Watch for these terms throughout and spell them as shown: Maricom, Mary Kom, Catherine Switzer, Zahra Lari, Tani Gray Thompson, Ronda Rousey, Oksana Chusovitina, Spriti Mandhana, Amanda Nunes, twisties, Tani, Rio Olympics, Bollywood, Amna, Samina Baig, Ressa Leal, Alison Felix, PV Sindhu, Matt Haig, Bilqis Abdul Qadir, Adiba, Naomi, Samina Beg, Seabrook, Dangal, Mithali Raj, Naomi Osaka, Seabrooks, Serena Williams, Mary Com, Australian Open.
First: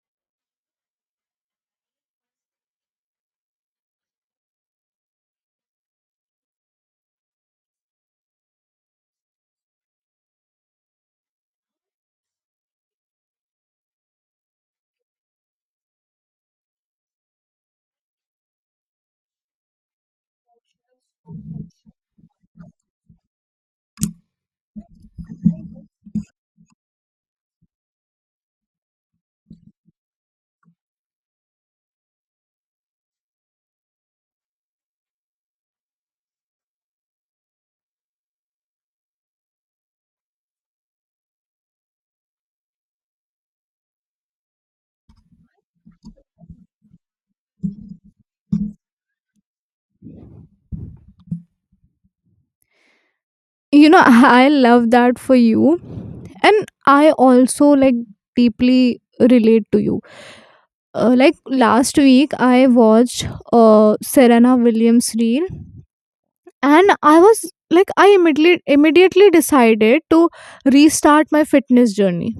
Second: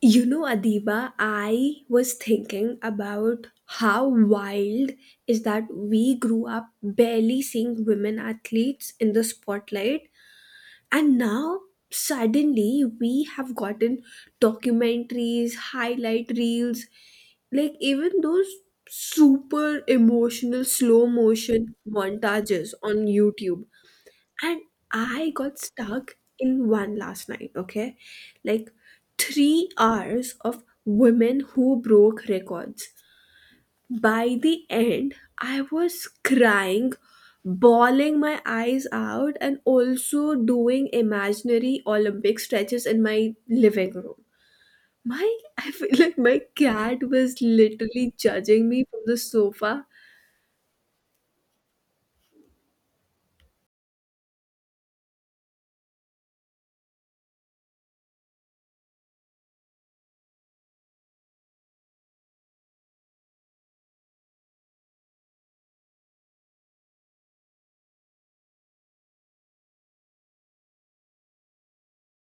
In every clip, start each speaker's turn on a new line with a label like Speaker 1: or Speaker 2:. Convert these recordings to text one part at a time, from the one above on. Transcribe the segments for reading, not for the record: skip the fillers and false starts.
Speaker 1: You know, Adiba, I was thinking about how wild is that we grew up barely seeing women athletes in the spotlight, and now suddenly we have gotten documentaries, highlight reels, like even those super emotional slow motion montages on YouTube. And I got stuck in one last night, okay? Like 3 hours of women who broke records. By the end, I was crying, bawling my eyes out, and also doing imaginary Olympic stretches in my living room. My, I feel like my cat was literally judging me from the sofa.
Speaker 2: you know I love that for you. And I also, like, deeply relate to you. Like last week I watched Serena Williams reel, and I was like, I immediately decided to restart my fitness journey.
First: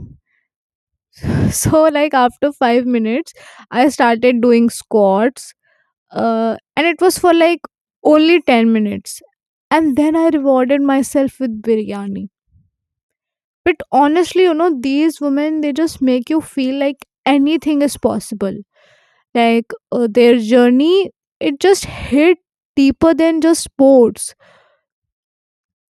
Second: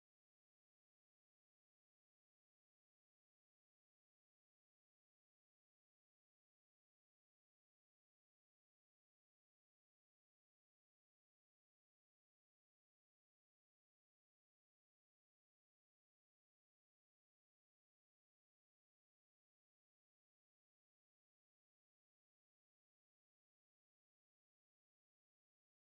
Speaker 2: So like, after 5 minutes, I started doing squats. And it was for like only 10 minutes, and then I rewarded myself with biryani. But honestly, you know, these women, they just make you feel like anything is possible. Like their journey, it just hit deeper than just sports.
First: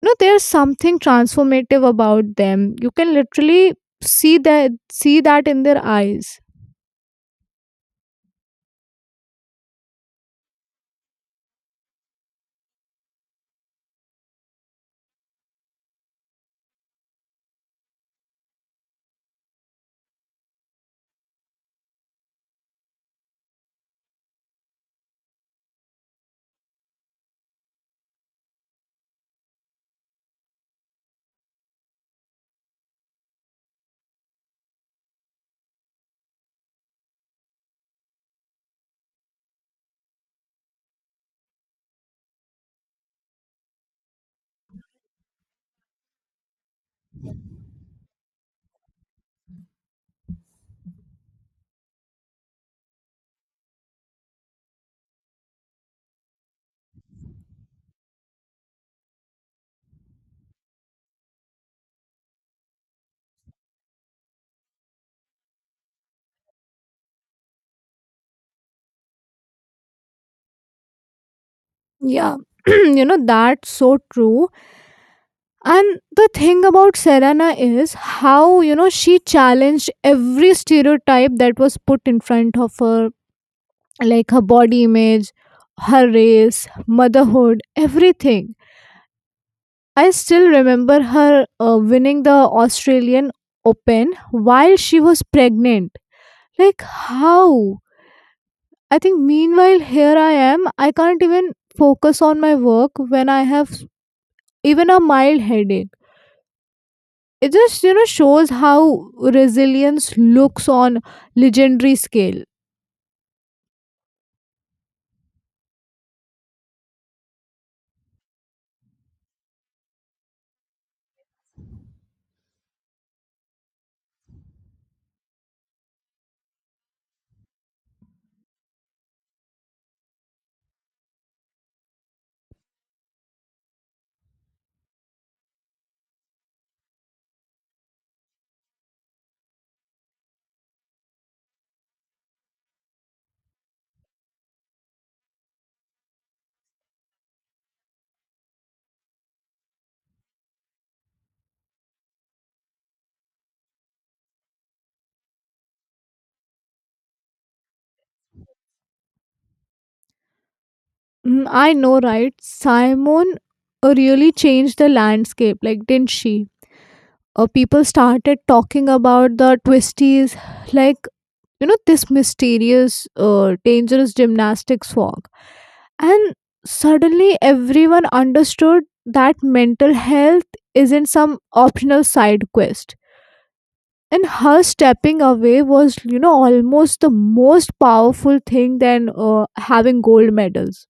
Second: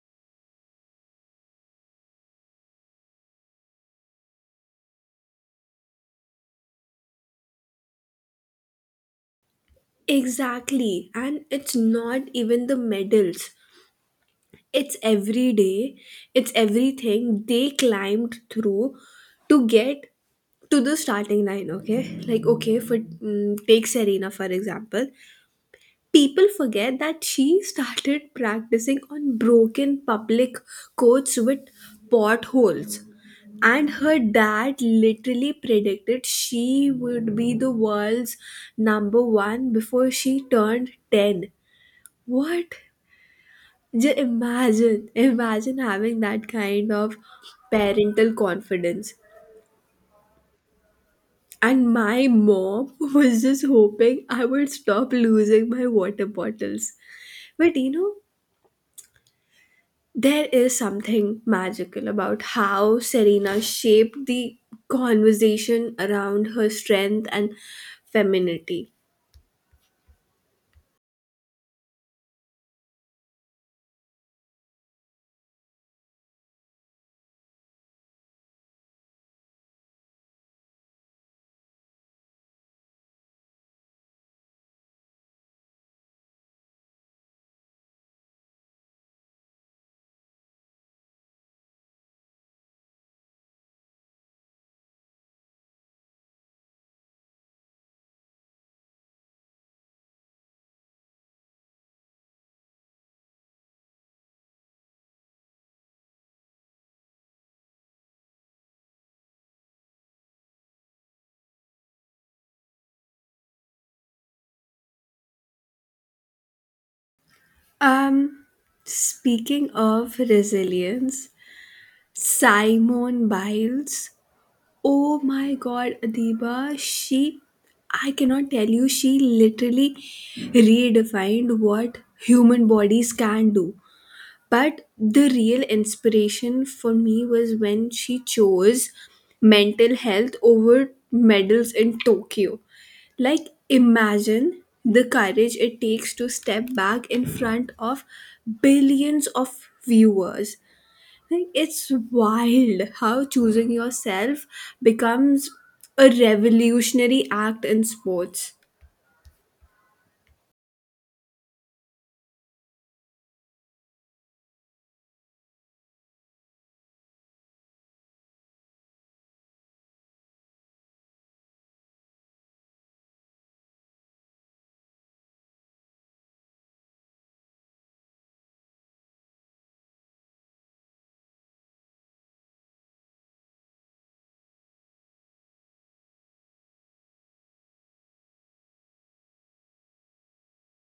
Speaker 2: You know, there's something transformative about them. You can literally see that in their eyes.
Speaker 1: Exactly. And it's not even the medals. It's every day, it's everything they climbed through to get to the starting line, okay? Like, okay, for take Serena for example. People forget that she started practicing on broken public courts with potholes, and her dad literally predicted she would be the world's number one before she turned 10. What, just imagine having that kind of parental confidence. And my mom was just hoping I would stop losing my water bottles. But you know, there is something magical about how Serena shaped the conversation around her strength and femininity.
Speaker 2: Yeah. You know, that's so true. And the thing about Serena is how, you know, she challenged every stereotype that was put in front of her, like her body image, her race, motherhood, everything. I still remember her winning the Australian Open while she was pregnant. Like, how? I think, meanwhile, here I am. I can't even focus on my work when I have even a mild headache. It just, you know, shows how resilience looks on legendary scale.
Speaker 1: Um, Speaking of resilience, Simone Biles. Oh my god, Adiba, she, I cannot tell you, she literally redefined what human bodies can do. But the real inspiration for me was when she chose mental health over medals in Tokyo. Like, imagine the courage it takes to step back in front of billions of viewers. Like, it's wild how choosing yourself becomes a revolutionary act in sports.
Speaker 2: Mm, I know, right? Simon really changed the landscape, like, didn't she? People started talking about the twisties, like, you know, this mysterious dangerous gymnastics form. And suddenly everyone understood that mental health isn't some optional side quest, and her stepping away was, you know, almost the most powerful thing than having gold medals.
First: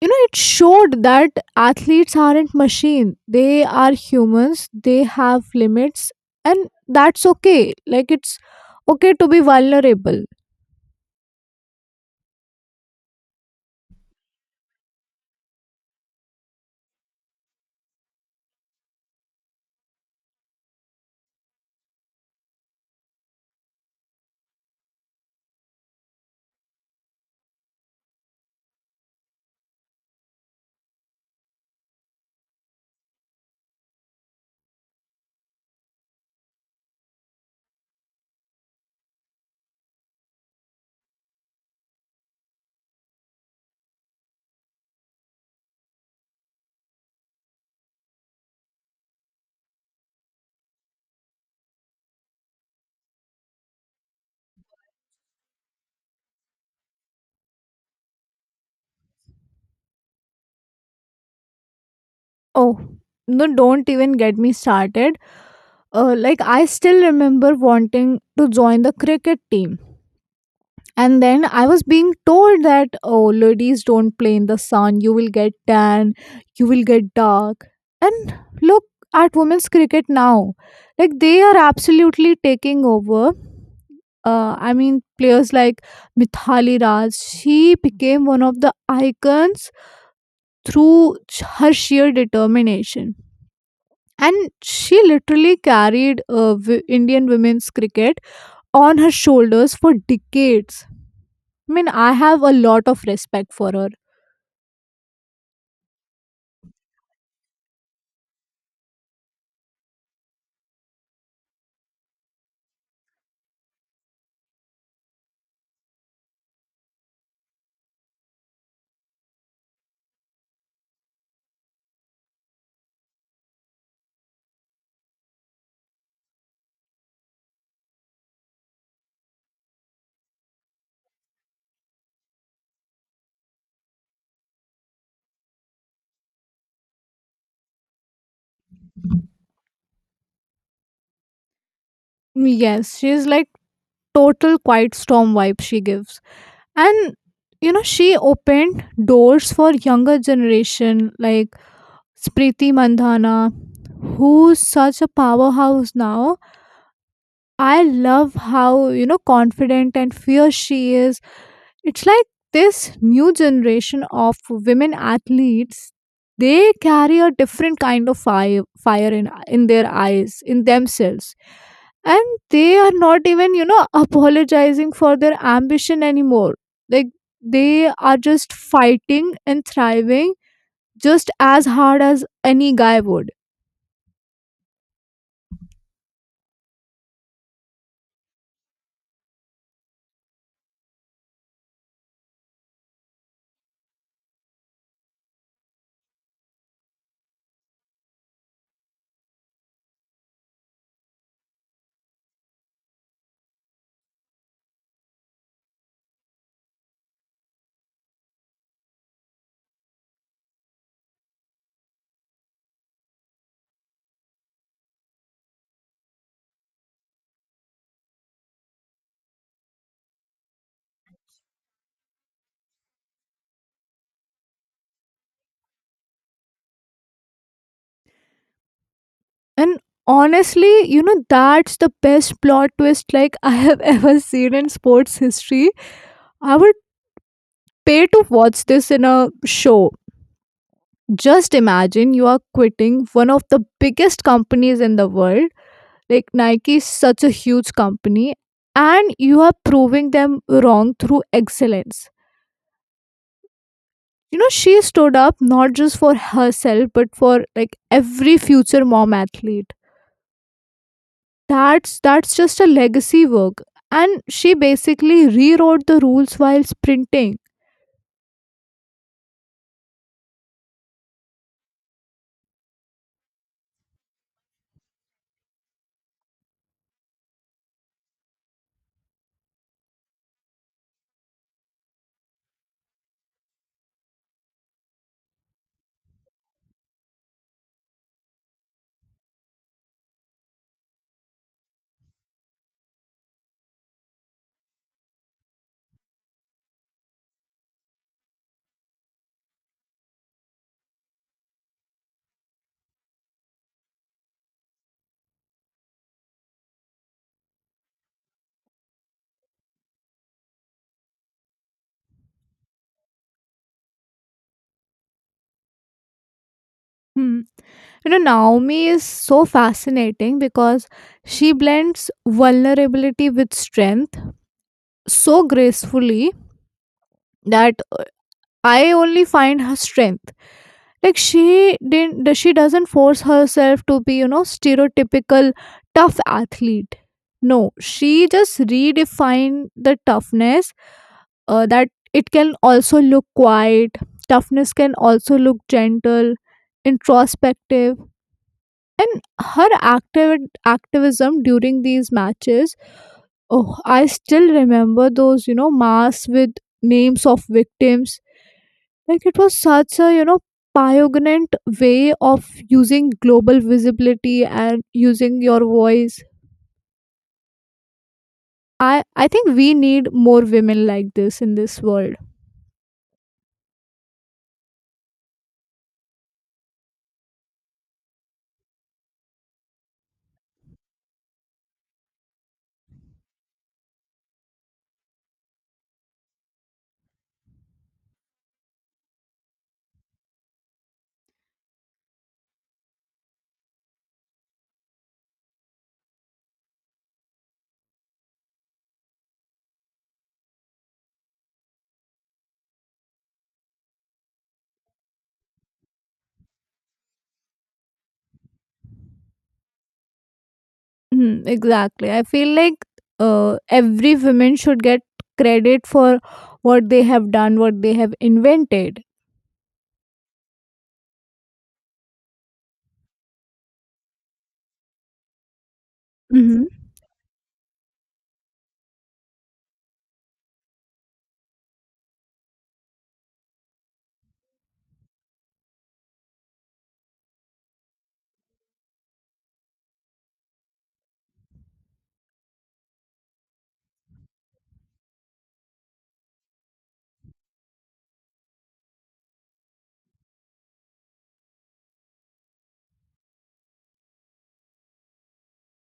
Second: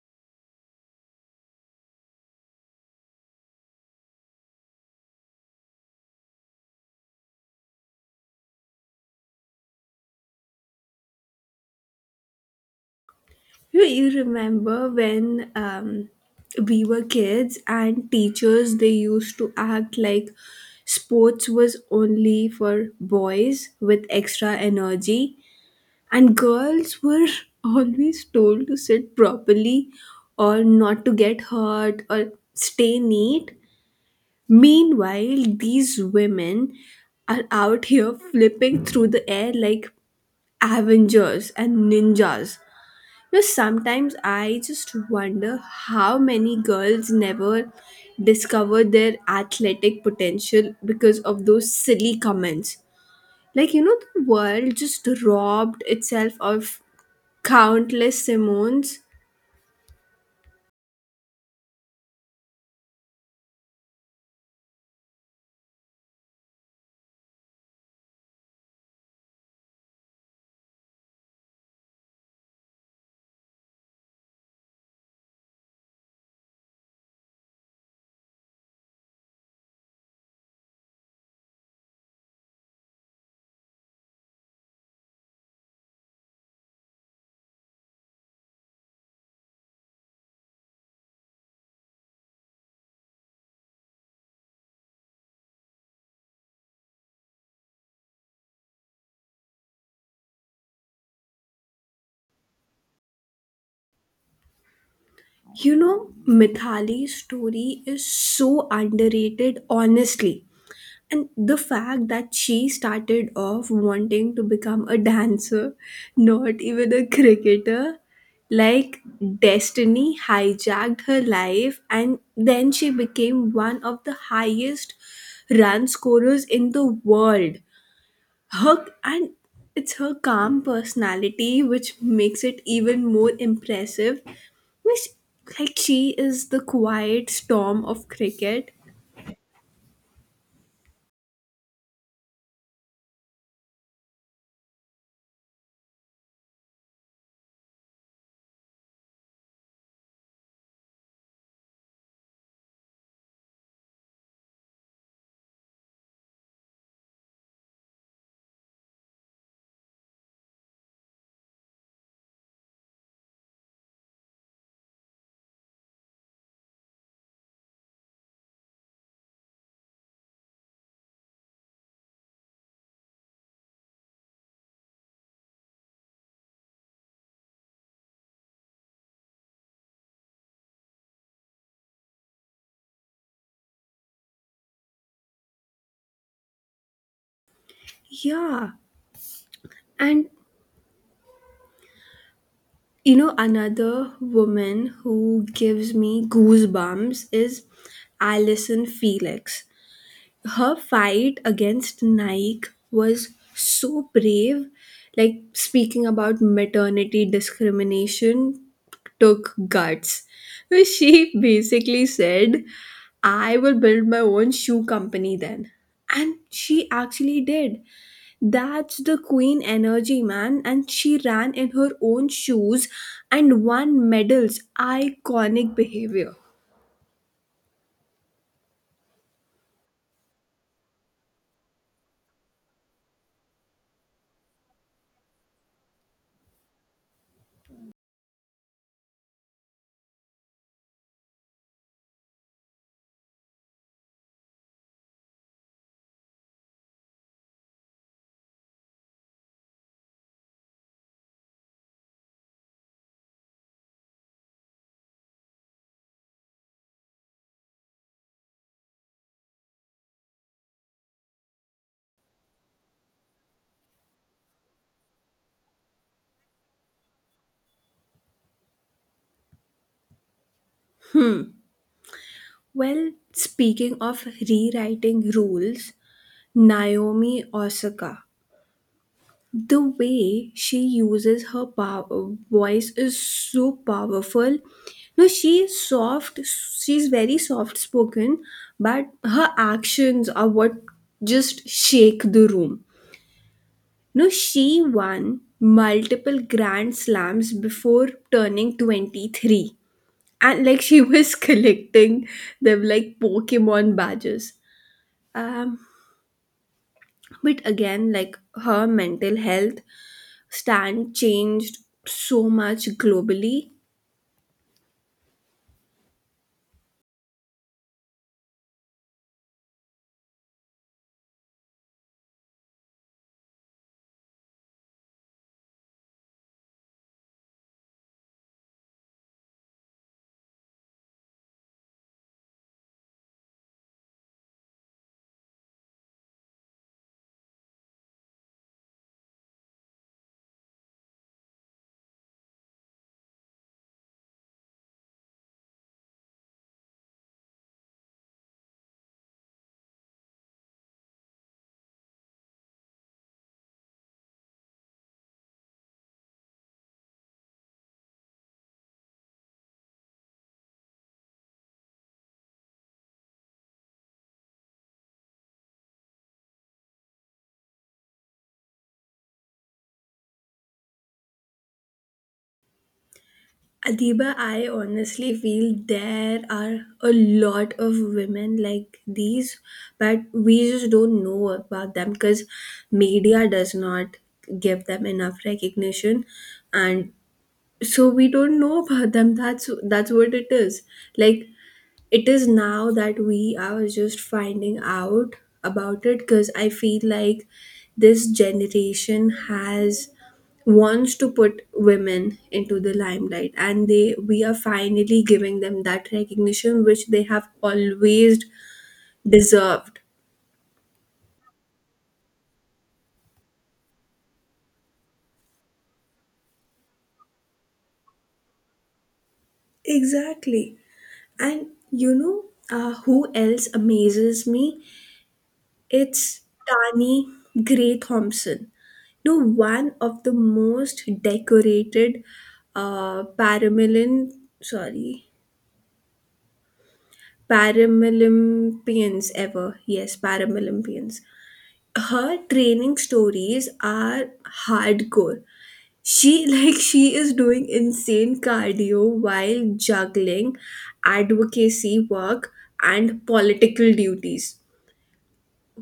Speaker 2: You know, it showed that athletes aren't machine, they are humans, they have limits, and that's okay. Like, it's okay to be vulnerable.
Speaker 1: You remember when we were kids and teachers they used to act like sports was only for boys with extra energy, and girls were always told to sit properly or not to get hurt or stay neat. Meanwhile, these women are out here flipping through the air like Avengers and ninjas. You know, sometimes I just wonder how many girls never discover their athletic potential because of those silly comments. Like, you know, the world just robbed itself of countless Simones.
Speaker 2: Oh, no, don't even get me started. Like I still remember wanting to join the cricket team, and then I was being told that, oh, ladies don't play in the sun, you will get tan, you will get dark. And look at women's cricket now. Like, they are absolutely taking over. I mean, players like Mithali Raj, she became one of the icons through her sheer determination. And she literally carried Indian women's cricket on her shoulders for decades. I mean, I have a lot of respect for her.
Speaker 1: You know, Mithali's story is so underrated, honestly. And the fact that she started off wanting to become a dancer, not even a cricketer, like destiny hijacked her life, and then she became one of the highest run scorers in the world. Her, and it's her calm personality which makes it even more impressive. Which, like, she is the quiet storm of cricket.
Speaker 2: Yes, she's like total quiet storm vibe she gives. And you know, she opened doors for younger generation like Spriti Mandhana, who's such a powerhouse now. I love how, you know, confident and fierce she is. It's like, this new generation of women athletes, they carry a different kind of fire, fire in their eyes, in themselves. And they are not even, you know, apologizing for their ambition anymore. Like, they are just fighting and thriving just as hard as any guy would.
Speaker 1: Yeah, and you know, another woman who gives me goosebumps is Alison Felix. Her fight against Nike was so brave. Like, speaking about maternity discrimination took guts. Where she basically said, I will build my own shoe company then. And she actually did. That's the queen energy, man. And she ran in her own shoes and won medals. Iconic behavior.
Speaker 2: And honestly, you know, that's the best plot twist like I have ever seen in sports history. I would pay to watch this in a show. Just imagine you are quitting one of the biggest companies in the world. Like, Nike is such a huge company, and you are proving them wrong through excellence. You know, she stood up not just for herself, but for like every future mom athlete. That's just a legacy work. And she basically rewrote the rules while sprinting.
Speaker 1: Well, speaking of rewriting rules, Naomi Osaka. The way she uses her power, voice is so powerful. No, she's soft. She's very soft spoken, but her actions are what just shake the room. No, she won multiple Grand Slams before turning 23. And like she was collecting them like Pokemon badges. Um, but again, like her mental health stand changed so much globally.
Speaker 2: Hmm. You know, Naomi is so fascinating because she blends vulnerability with strength so gracefully that I only find her strength. Like, she didn't, th- she doesn't force herself to be, you know, stereotypical tough athlete. No, she just redefined the toughness, that it can also look quiet. Toughness can also look gentle, introspective. And her active activism during these matches, oh, I still remember those, you know, masks with names of victims. Like, it was such a, you know, pioneering way of using global visibility and using your voice. I think we need more women like this in this world.
Speaker 1: Adiba, I honestly feel there are a lot of women like these, but we just don't know about them because media does not give them enough recognition, and so we don't know about them. That's what it is. Like, it is now that we are just finding out about it because I feel like this generation has, wants to put women into the limelight, and they, we are finally giving them that recognition which they have always deserved.
Speaker 2: Mm, exactly. I feel like every woman should get credit for what they have done, what they have invented.
Speaker 1: Exactly. And you know, who else amazes me? It's Tani Gray Thompson, no, one of the most decorated paramilin, sorry, Paralympians ever. Yes, Paralympians. Her training stories are hardcore. She like she is doing insane cardio while juggling advocacy work and political duties.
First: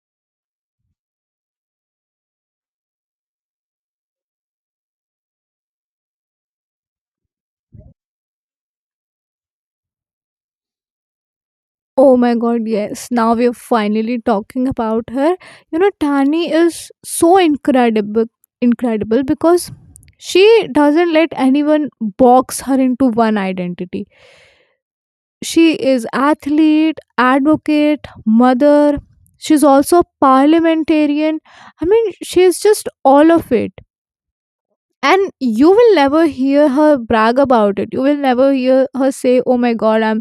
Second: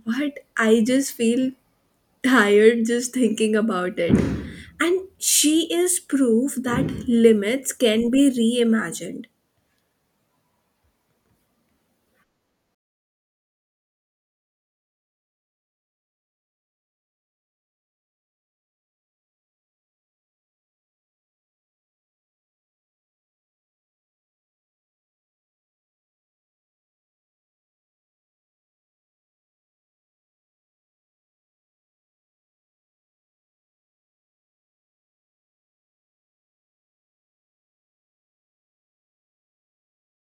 Speaker 1: What, I just feel tired just thinking about it. And she is proof that limits can be reimagined.
Speaker 2: Oh my god, yes. Now we are finally talking about her. You know, Tani is so incredible because she doesn't let anyone box her into one identity. She is athlete, advocate, mother. She's also parliamentarian. I mean, she is just all of it. And you will never hear her brag about it. You will never hear her say, oh my god, I'm,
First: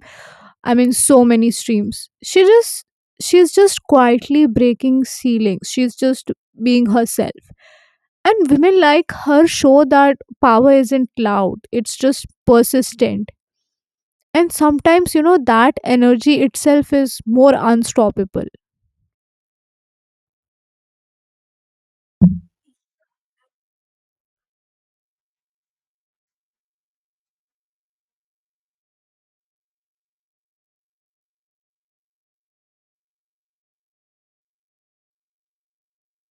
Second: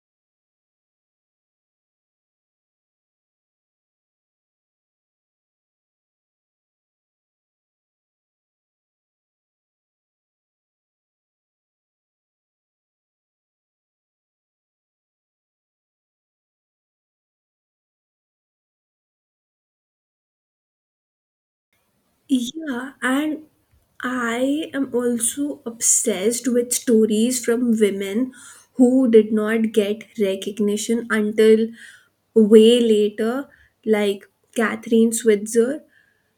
Speaker 2: I mean, so many streams. She just, she's just quietly breaking ceilings. She's just being herself. And women like her show that power isn't loud. It's just persistent. And sometimes, you know, that energy itself is more unstoppable.
Speaker 1: Yeah, and I am also obsessed with stories from women who did not get recognition until way later, like Catherine Switzer,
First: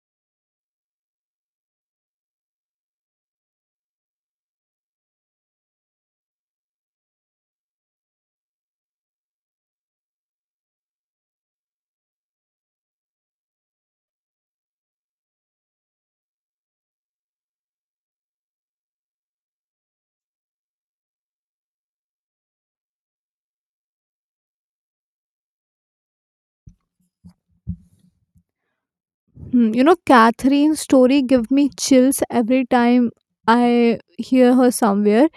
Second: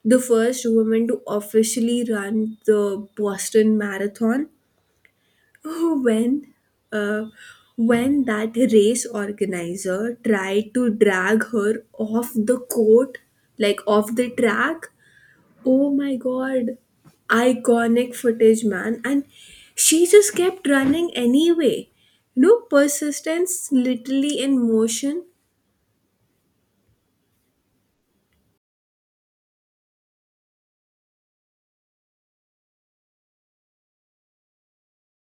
Speaker 1: the first woman to officially run the Boston Marathon when uh, when that race organizer tried to drag her off the court, like off the track. Oh my god, iconic footage, man. And she just kept running anyway. No, persistence literally in motion.
Speaker 2: Hmm. You know, Catherine's story give me chills every time I hear her somewhere.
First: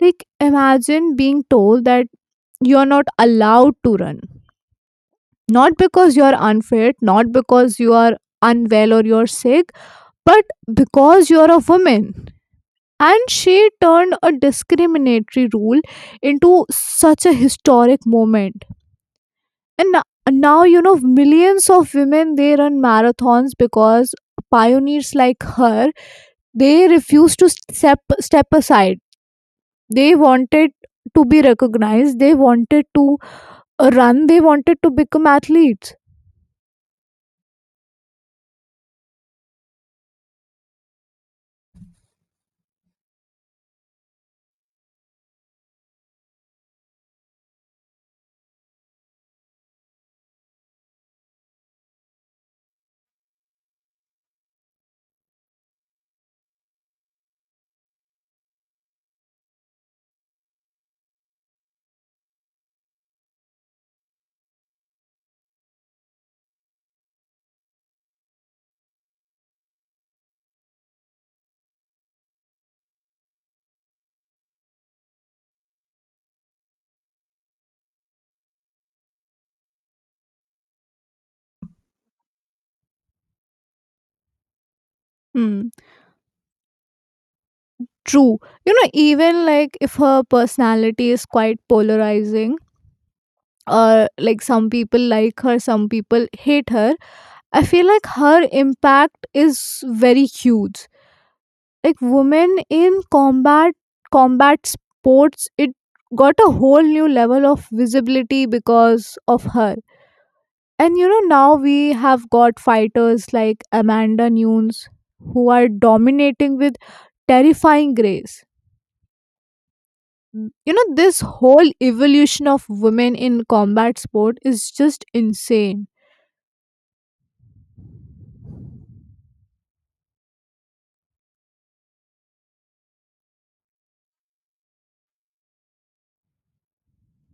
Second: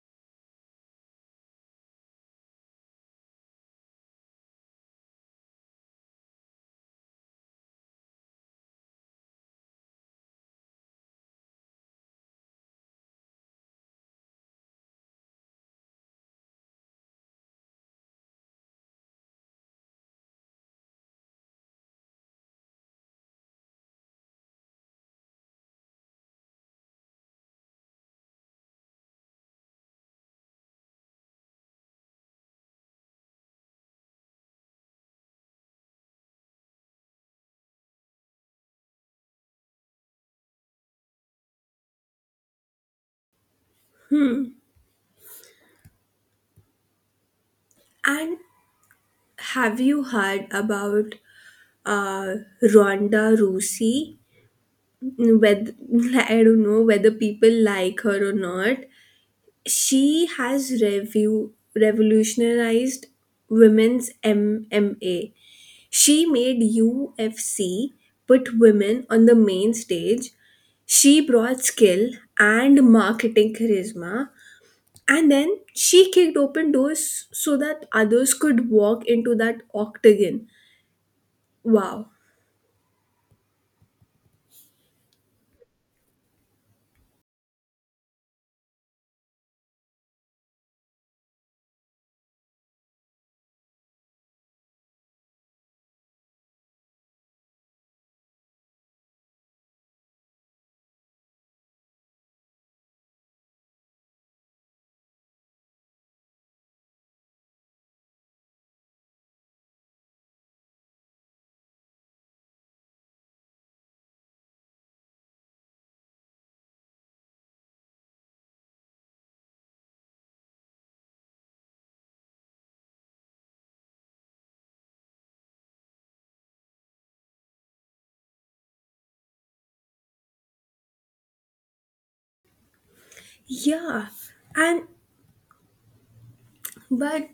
Speaker 2: Like, imagine being told that you're not allowed to run, not because you are unfit, not because you are unwell or you're sick, but because you're a woman. And she turned a discriminatory rule into such a historic moment. And now, you know, millions of women, they run marathons because pioneers like her, they refused to step aside. They wanted to be recognized, they wanted to run, they wanted to become athletes.
Speaker 1: And have you heard about uh Ronda Rousey? Whether, I don't know whether people like her or not, she has revolutionized women's MMA. She made UFC put women on the main stage. She brought skill and marketing charisma. And then she kicked open doors so that others could walk into that octagon. Wow.
Speaker 2: Hmm. True. You know, even like, if her personality is quite polarizing, or like some people like her, some people hate her, I feel like her impact is very huge. Like, women in combat sports, it got a whole new level of visibility because of her. And you know, now we have got fighters like Amanda Nunes, who are dominating with terrifying grace. You know, this whole evolution of women in combat sport is just insane.
Speaker 1: Yeah. And but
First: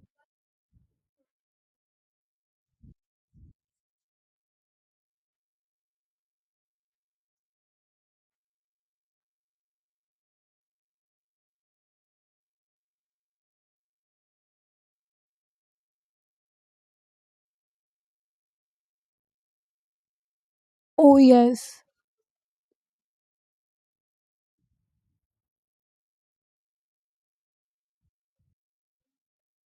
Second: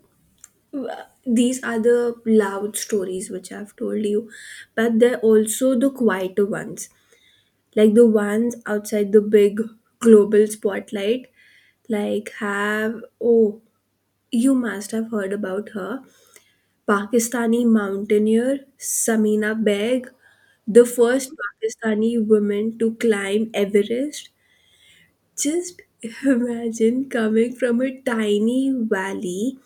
Speaker 1: these are the loud stories which I've told you, but they're also the quieter ones. Like the ones outside the big global spotlight, like, have, oh, you must have heard about her, Pakistani mountaineer Samina Beg, the
Speaker 2: Oh,
Speaker 1: first
Speaker 2: yes.
Speaker 1: Pakistani woman to climb Everest. Just imagine coming from a tiny valley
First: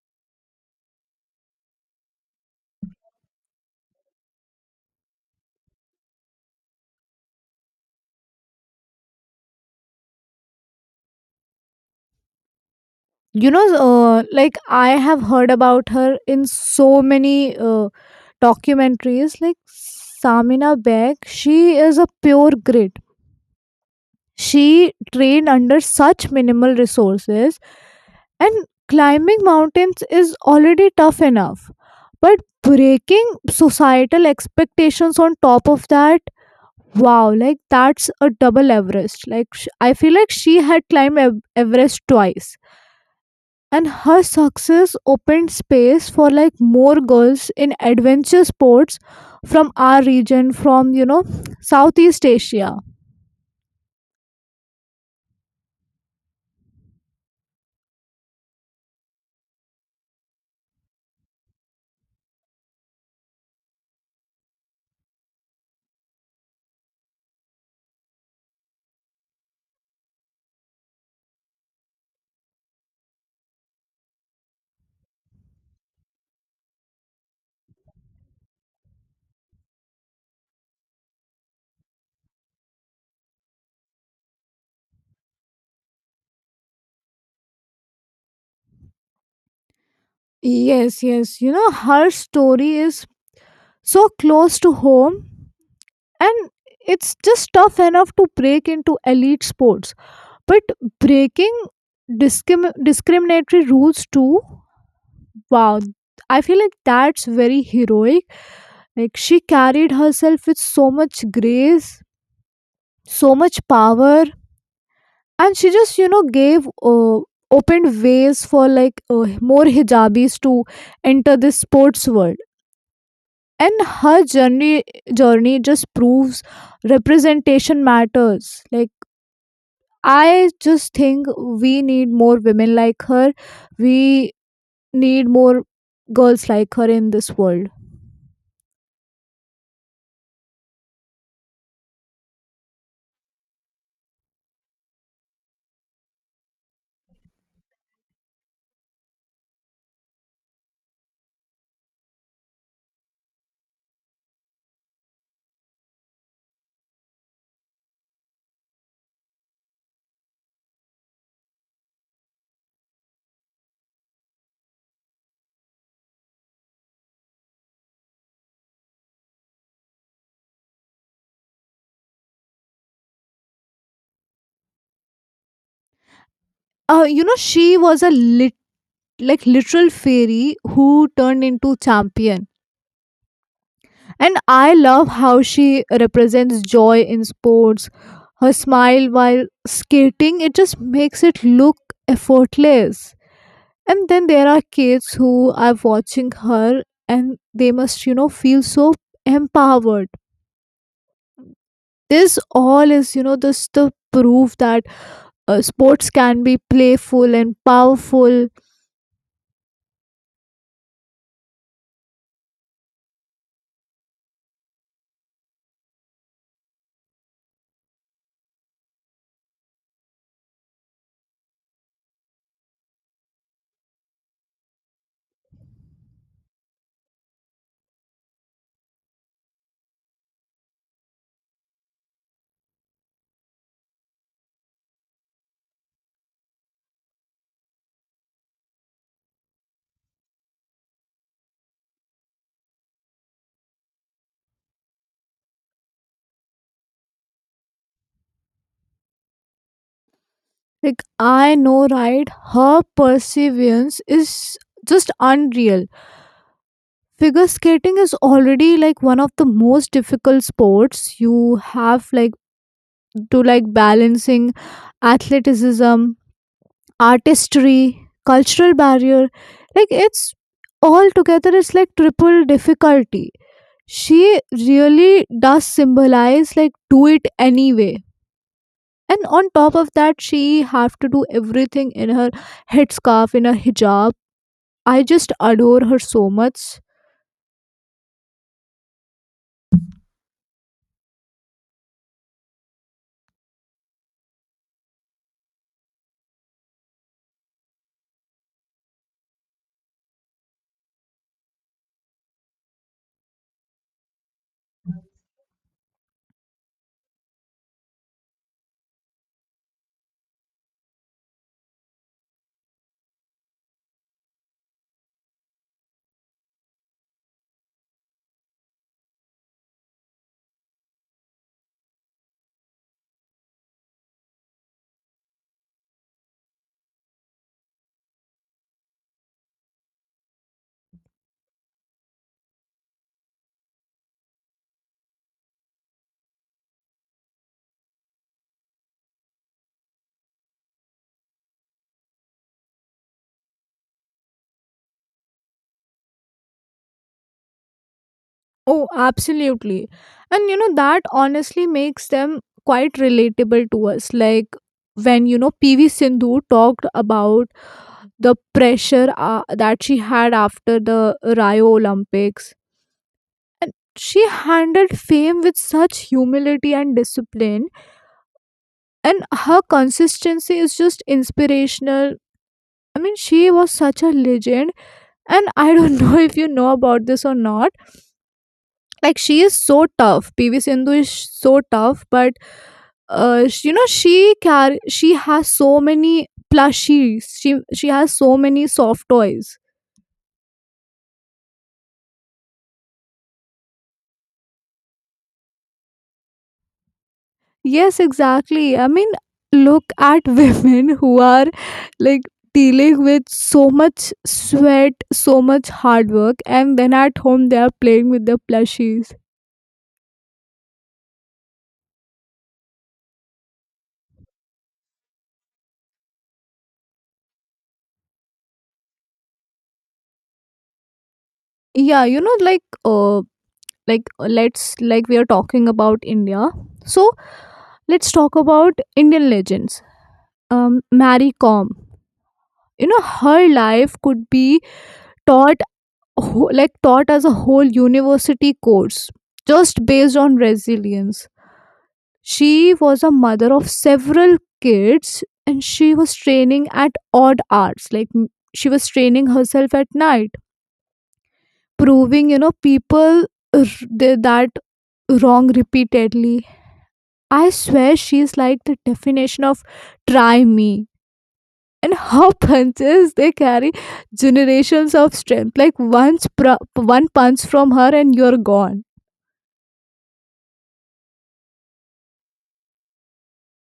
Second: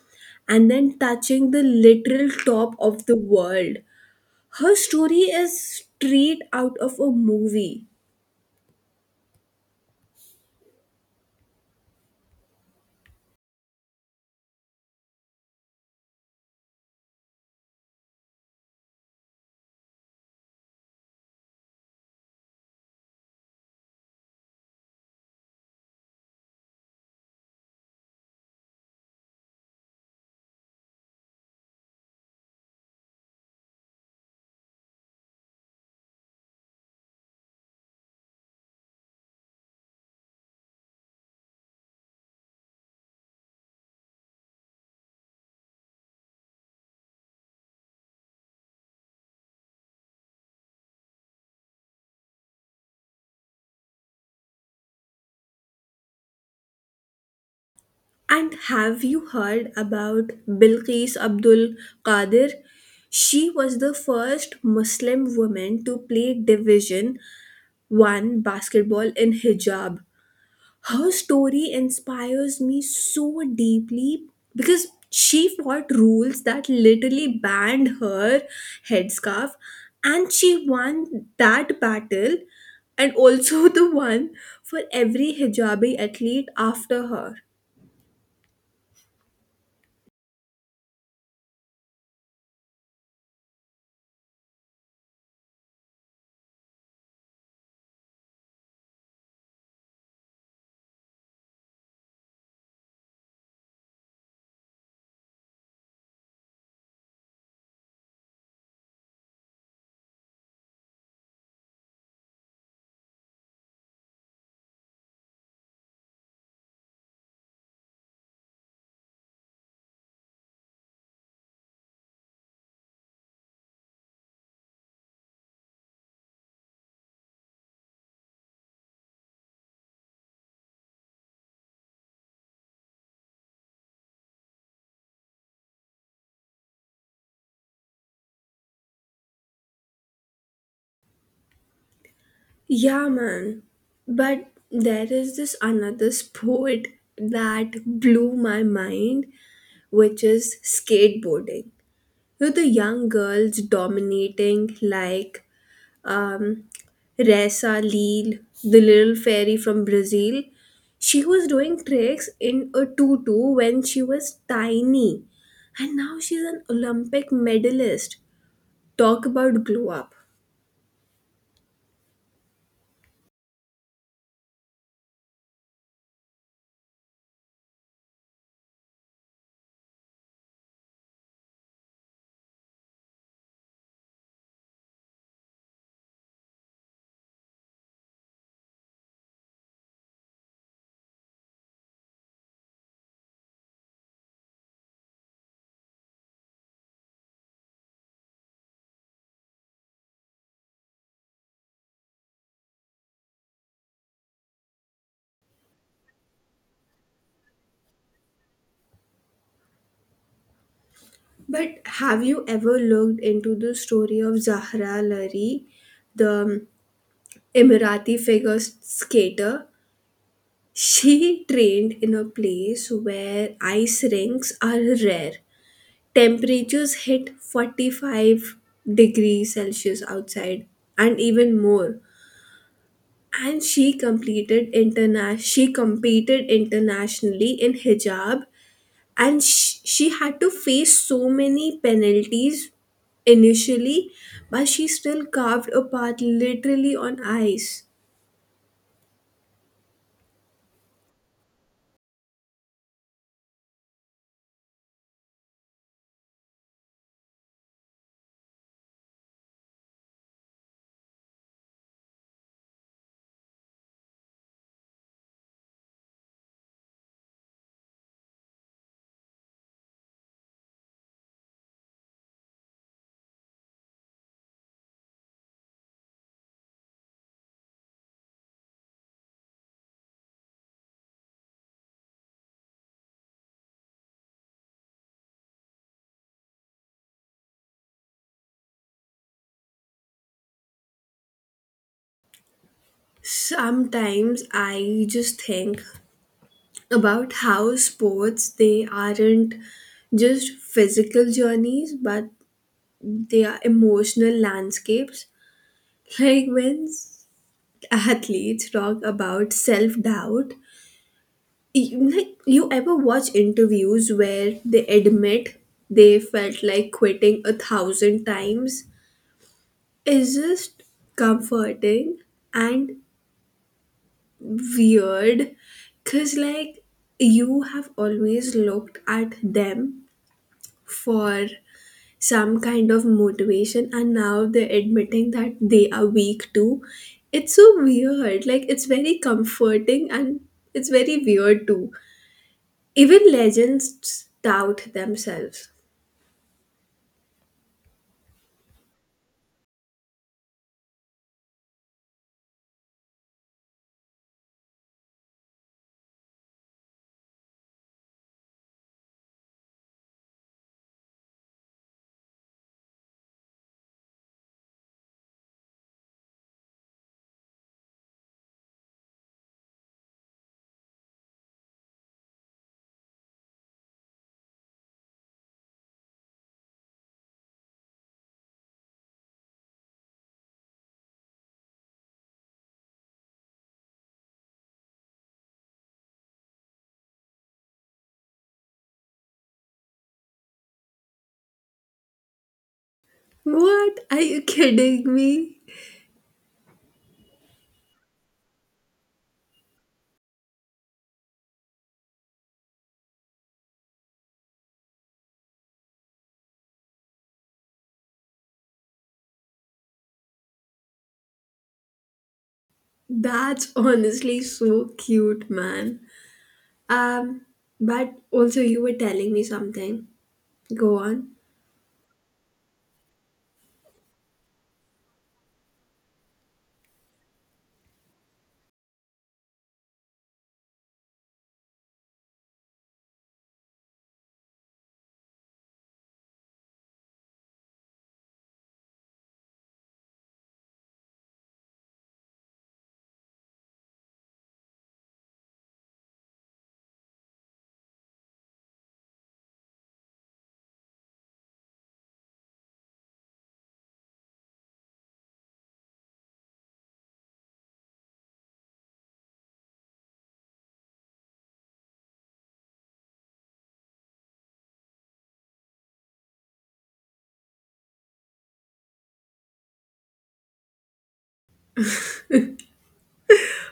Speaker 1: and then touching the literal top of the world. Her story is straight out of a movie.
Speaker 2: You know, like I have heard about her in so many documentaries. Like, Samina Beg, she is a pure grit. She trained under such minimal resources, and climbing mountains is already tough enough. But breaking societal expectations on top of that, wow, like, that's a double Everest. Like, I feel like she had climbed Everest twice. And her success opened space for like more girls in adventure sports from our region, from, you know, Southeast Asia.
Speaker 1: And have you heard about Bilqis Abdul Qadir? She was the first Muslim woman to play Division 1 basketball in hijab. Her story inspires me so deeply because she fought rules that literally banned her headscarf, and she won that battle, and also the one for every hijabi athlete after her.
Speaker 2: Yes, yes. You know, her story is so close to home, and it's just tough enough to break into elite sports, but breaking discriminatory rules too, wow, I feel like that's very heroic. Like, she carried herself with so much grace, so much power. And she just, you know, gave opened ways for like more hijabis to enter this sports world. And her journey just proves representation matters. Like, I just think we need more women like her. We need more girls like her in this world.
Speaker 1: Yeah, man. But there is this another sport that blew my mind, which is skateboarding. With the young girls dominating, like, um, Ressa Leal, the little fairy from Brazil. She was doing tricks in a tutu when she was tiny, and now she's an Olympic medalist. Talk about glow up.
Speaker 2: You know, she was a lit- like literal fairy who turned into champion. And I love how she represents joy in sports. Her smile while skating, it just makes it look effortless. And then there are kids who are watching her, and they must, you know, feel so empowered. This all is, you know, this the proof that sports can be playful and powerful.
Speaker 1: But have you ever looked into the story of Zahra Lari, the Emirati figure skater? She trained in a place where ice rinks are rare. Temperatures hit 45 degrees Celsius outside and even more. And she she competed internationally in hijab, and she had to face so many penalties initially, but she still carved a path literally on ice.
Speaker 2: Like, I know, right? Her perseverance is just unreal. Figure skating is already like one of the most difficult sports. You have like to like balancing athleticism, artistry, cultural barrier. Like, it's all together it's like triple difficulty. She really does symbolize like, do it anyway. And on top of that, she have to do everything in her headscarf, in her hijab. I just adore her so much.
Speaker 1: Sometimes I just think about how sports, they aren't just physical journeys, but they are emotional landscapes. Like when athletes talk about self doubt, you, like, you ever watch interviews where they admit they felt like quitting a thousand times? It's just comforting and weird, because like, you have always looked at them for some kind of motivation, and now they're admitting that they are weak too. It's so weird, like it's very comforting and it's very weird too. Even legends doubt themselves.
Speaker 2: Oh, absolutely. And you know, that honestly makes them quite relatable to us. Like, when, you know, PV Sindhu talked about the pressure that she had after the Rio Olympics. And she handled fame with such humility and discipline. And her consistency is just inspirational. I mean, she was such a legend. And I don't know if you know about this or not. Like, she is so tough. PV Sindhu is so tough, but you know, she has so many plushies. She has so many soft toys.
Speaker 1: What? Are you kidding me?
Speaker 2: Yes, exactly. I mean, look at women who are like, dealing with so much sweat, so much hard work, and then at home they are playing with their plushies.
Speaker 1: That's honestly so cute, man. Um, but also, you were telling me something. Go on.
Speaker 2: Yeah, you know, let's like, we are talking about India, so let's talk about Indian legends. Mary Kom. You know, her life could be taught wh- like taught as a whole university course just based on resilience. She was a mother of several kids and she was training at odd hours. She was training herself at night, proving, you know, r- that wrong repeatedly. I swear she is like the definition of try me. And her punches they carry generations of strength. Like, one punch from her and you're gone.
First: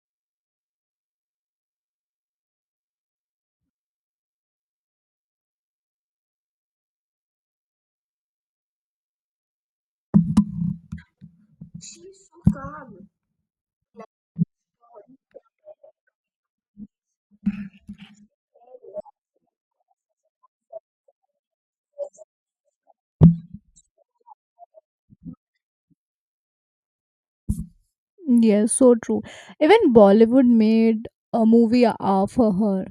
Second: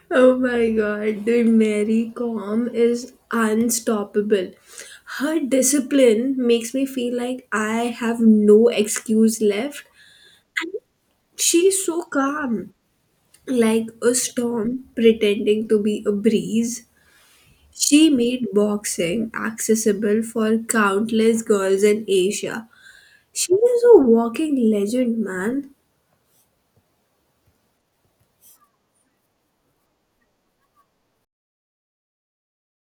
Speaker 1: Oh my god, dude, Mary Com is unstoppable. Her discipline makes me feel like I have no excuse left. She's so calm, like a storm pretending to be a breeze. She made boxing accessible for countless girls in Asia. She is a walking legend, man.
Speaker 2: Yes, so true. Even Bollywood made a movie for her.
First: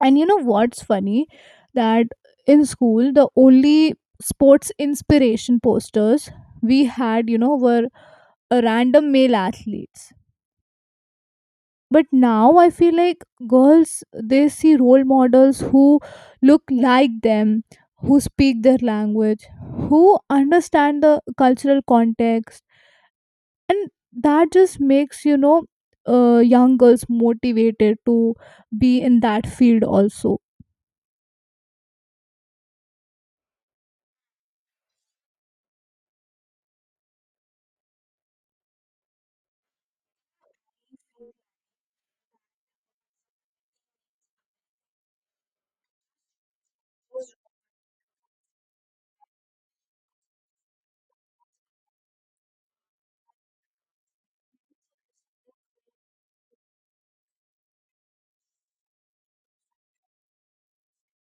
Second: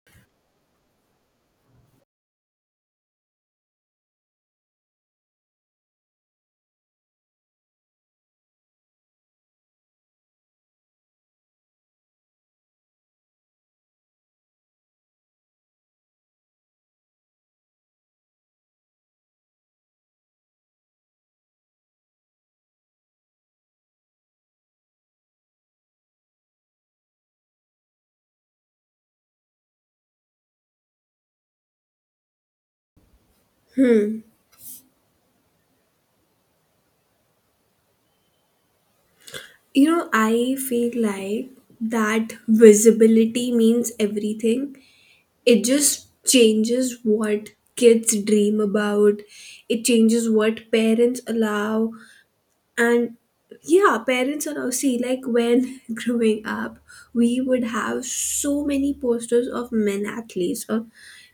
Speaker 2: And you know what's funny? That in school, the only sports inspiration posters we had, you know, were a random male athletes. But now I feel like girls, they see role models who look like them, who speak their language, who understand the cultural context. And that just makes, you know, young girls motivated to be in that field also.
Speaker 1: You know, I feel like that visibility means everything. It just changes what kids dream about, it changes what parents allow, and yeah, parents are now see, like, when growing up we would have so many posters of men athletes or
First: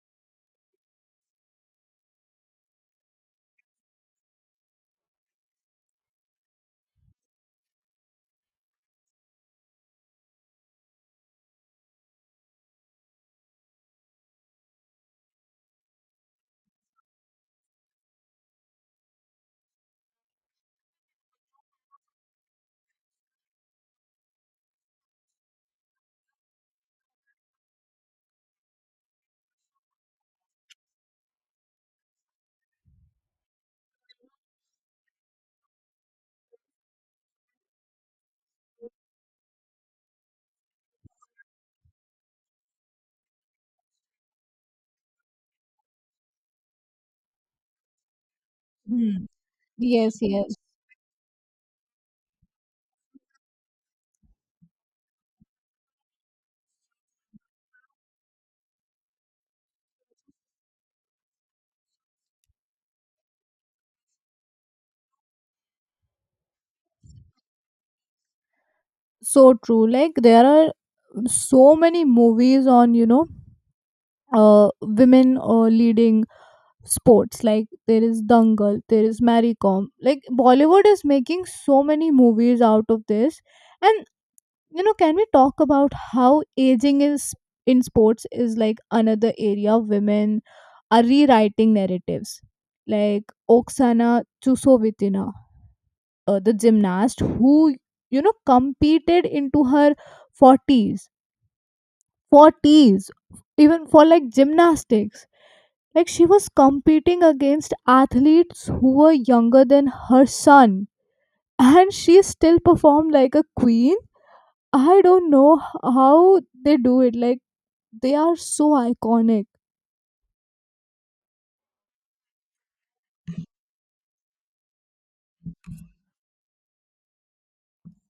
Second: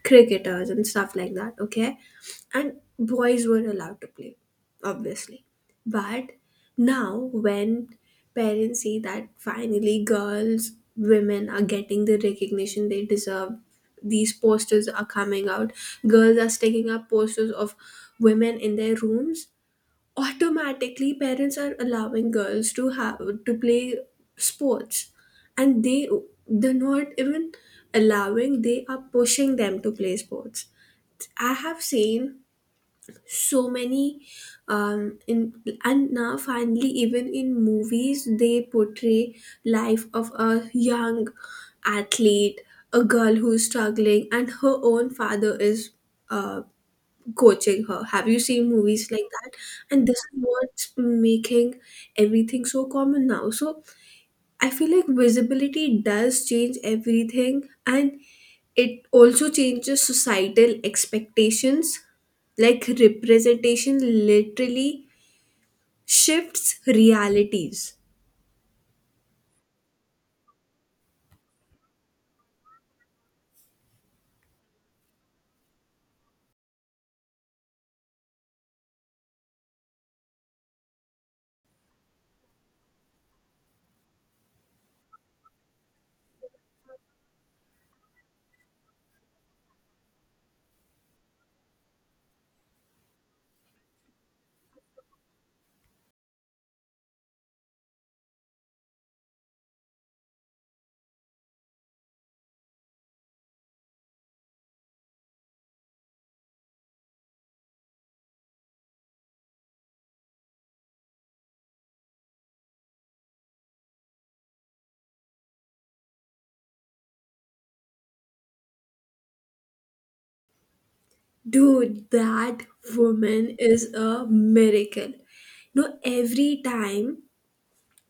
Speaker 1: cricketers and stuff like that, okay? And boys were allowed to play, obviously, but now when parents see that finally girls, women are getting the recognition they deserve, these posters are coming out, girls are sticking up posters of women in their rooms, automatically parents are allowing girls to have, to play sports. And they, they're not even allowing, they are pushing them to play sports. I have seen so many, in, and now finally even in movies they portray life of a young athlete, a girl who's struggling and her own father is uh, coaching her. Have you seen movies like
Speaker 2: Hmm.
Speaker 1: that? And
Speaker 2: Yes,
Speaker 1: this is
Speaker 2: yes.
Speaker 1: what's making everything so common now. So I feel like visibility does change everything, and it also changes societal expectations. Like representation literally shifts realities.
Speaker 2: So true. Like, there are so many movies on, you know, women leading sports. Like, there is Dangal, there is Maricom, like, Bollywood is making so many movies out of this. And you know, can we talk about how aging is in sports is like another area women are rewriting narratives? Like, Oksana Chusovitina, the gymnast who, you know, competed into her 40s 40s. Even for like gymnastics, like, she was competing against athletes who were younger than her son, and she still performed like a queen. I don't know how they do it. Like, they are so iconic.
Speaker 1: Dude, that woman is a miracle. No, every time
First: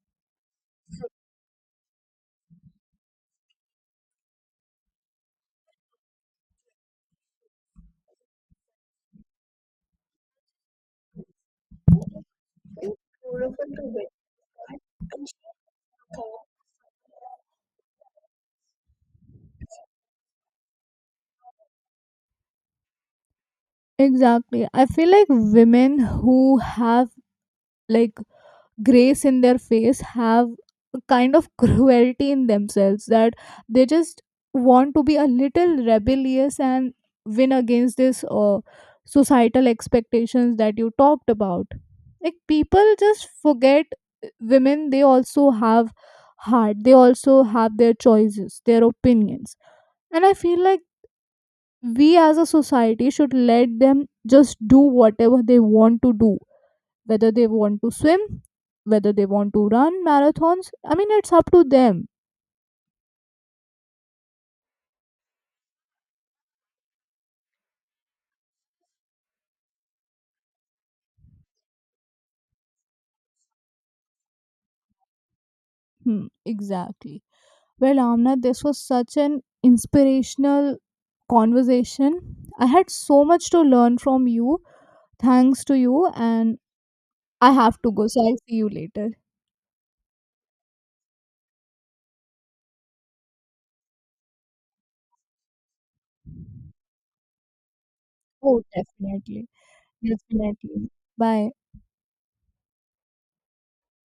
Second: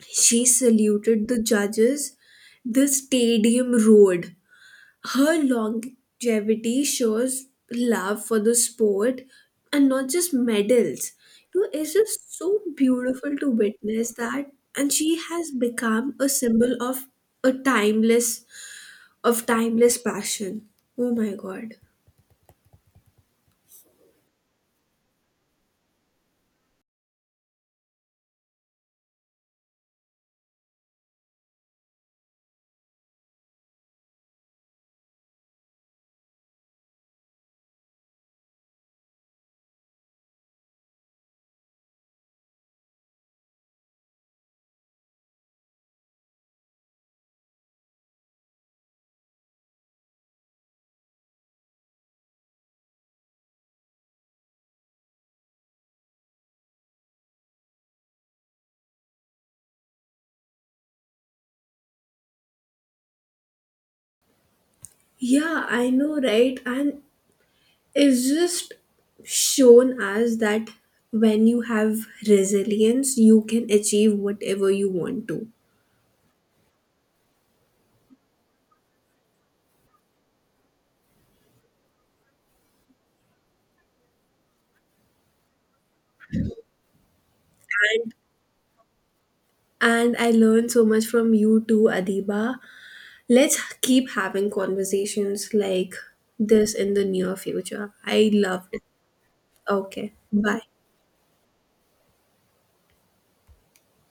Speaker 1: she saluted the judges, the stadium roared. Her longevity shows love for the sport and not just medals. You know, it's just so beautiful to witness that, and she has become a symbol of a timeless, of timeless passion. Oh my god.
Speaker 2: Exactly. I feel like women who have like grace in their face have a kind of cruelty in themselves that they just want to be a little rebellious and win against this societal expectations that you talked about. Like, people just forget women, they also have heart, they also have their choices, their opinions. And I feel like we as a society should let them just do whatever they want to do, whether they want to swim, whether they want to run marathons. I mean, it's up to them.
Speaker 1: Yeah, I know, right? And it's just shown as that when you have resilience, you can achieve whatever you want to.
Speaker 2: Hmm, exactly. Well, Amna, this was such an inspirational conversation. I had so much to learn from you. Thanks to you, and I have to go, so I'll see you later.
Speaker 1: And I learned so much from you too, Adiba. Let's keep having conversations like this in the near future. I
Speaker 2: Oh,
Speaker 1: love it.
Speaker 2: definitely.
Speaker 1: Okay, bye.
Speaker 2: Definitely. Bye.